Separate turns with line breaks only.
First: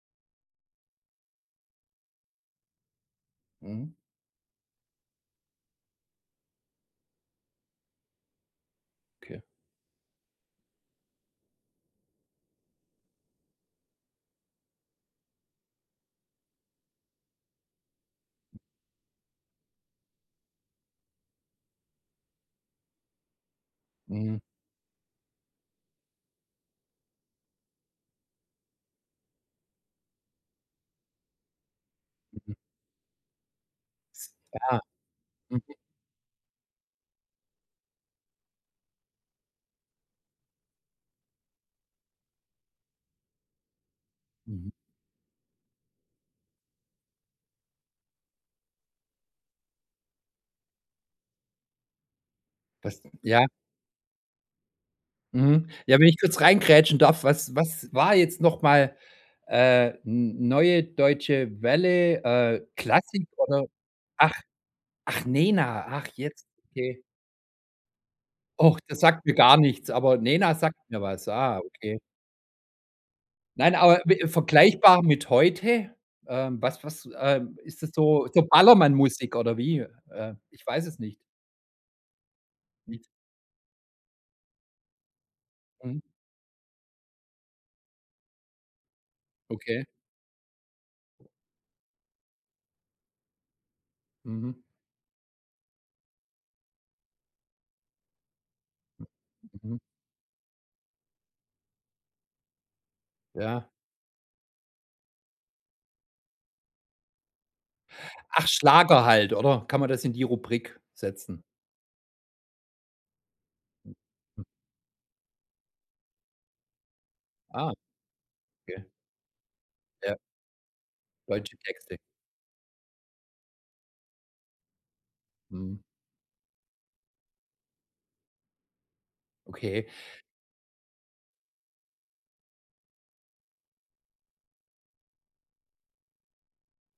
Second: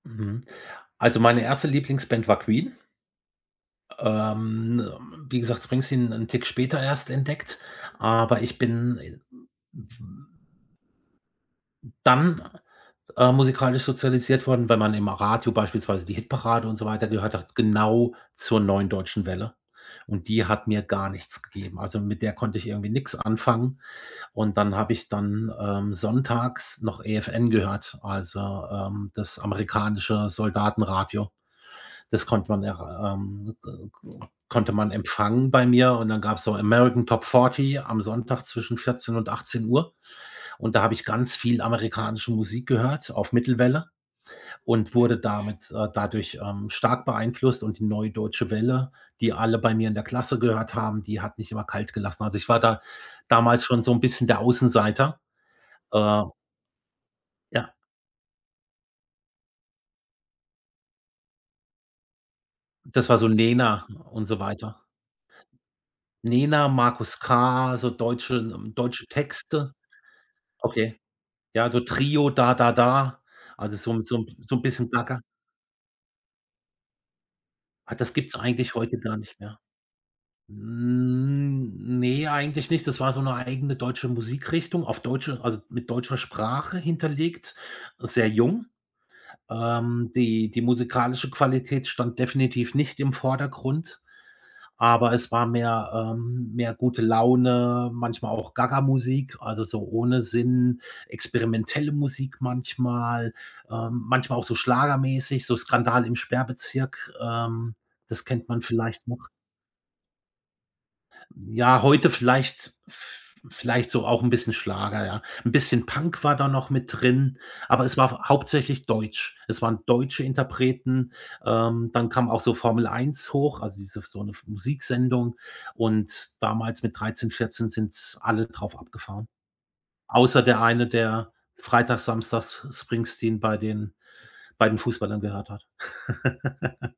Mhm, also meine 1. Lieblingsband war Queen.
Mhm.
Ähm, wie gesagt, Springsteen 'nen Tick später erst entdeckt, aber ich bin
Okay.
dann, äh, musikalisch sozialisiert worden, wenn man im Radio beispielsweise die Hitparade und so weiter gehört hat, genau zur neuen Deutschen Welle, und die hat mir gar nichts gegeben, also mit der konnte ich irgendwie nix anfangen
Mhm.
und dann habe ich dann, ähm, sonntags noch EFN gehört, also, ähm, das amerikanische Soldatenradio. Das konnte
Mhm.
man er ähm, k k
S
konnte
ja.
man empfangen bei
Mhm.
mir, und dann gab's so American Top Fourty am Sonntag, zwischen 14:00 und 18:00, und da habe ich ganz viel amerikanische Musik gehört, auf Mittelwelle
Mhm.
und wurde damit äh, dadurch, ähm, stark beeinflusst, und die neue Deutsche Welle, die alle bei mir in der Klasse gehört haben, die hat mich immer kalt gelassen. Also ich war da,
Das ja.
damals schon so 'n bisschen der Außenseiter,
Mhm. Ja, wenn ich
äh
kurz reingrätschen darf: Was
Ja.
was war jetzt noch mal, äh, n neue Deutsche Welle, äh,
Das war
Klassik
so
oder?
Nena und
Ach,
so weiter.
ach, Nena, ach jetzt,
Nena,
okay.
Markus K, so deutsche n ähm,
Och, das
deutsche
sagt mir gar
Texte.
nichts, aber Nena sagt
Okay.
mir was. Ah,
Ja, also
okay.
Trio, Da Da Da,
Nein,
also so
aber
'n so
we
'n so 'n bisschen
vergleichbar
gaga.
mit heute? Ähm, was was ähm, ist das
Ah, das
so
gibt's
so
eigentlich heute gar
Ballermann-Musik
nicht
oder
mehr.
wie? Äh, ich weiß es nicht.
Hm, ne, eigentlich nicht, das
[unintelligible]
war so 'ne eigene deutsche Musikrichtung, auf deutsche also mit
Mhm.
deutscher Sprache hinterlegt, sehr jung,
Okay.
ähm, die die musikalische Qualität stand definitiv nicht im Vordergrund,
Mhm.
aber es war mehr ähm, mehr gute Laune, manchmal auch Gagamusik, also
Mhm.
so ohne Sinn, experimentelle Musik manchmal,
Ja.
ähm, manchmal auch so schlagermäßig, so Skandal im Sperrbezirk, ähm, das
Ach,
kennt man
Schlager
vielleicht noch.
halt, oder? Kann man das in die Rubrik setzen?
Ja, heute vielleicht v vielleicht so auch 'n bisschen Schlager, ja, 'n bisschen Punk war da noch mit drin,
Ah.
aber es war hauptsächlich
Okay.
deutsch. Es waren
Ja.
deutsche Interpreten,
Deutsche
ähm,
Texte.
dann kam auch so Formel Eins hoch, also diese f so 'ne f Musiksendung
Mhm.
und damals mit 13, 14 sind alle drauf abgefahre.
Okay.
Außer der eine, der Freitag, Samstags Springsteen bei den bei den Fußballern gehört hat.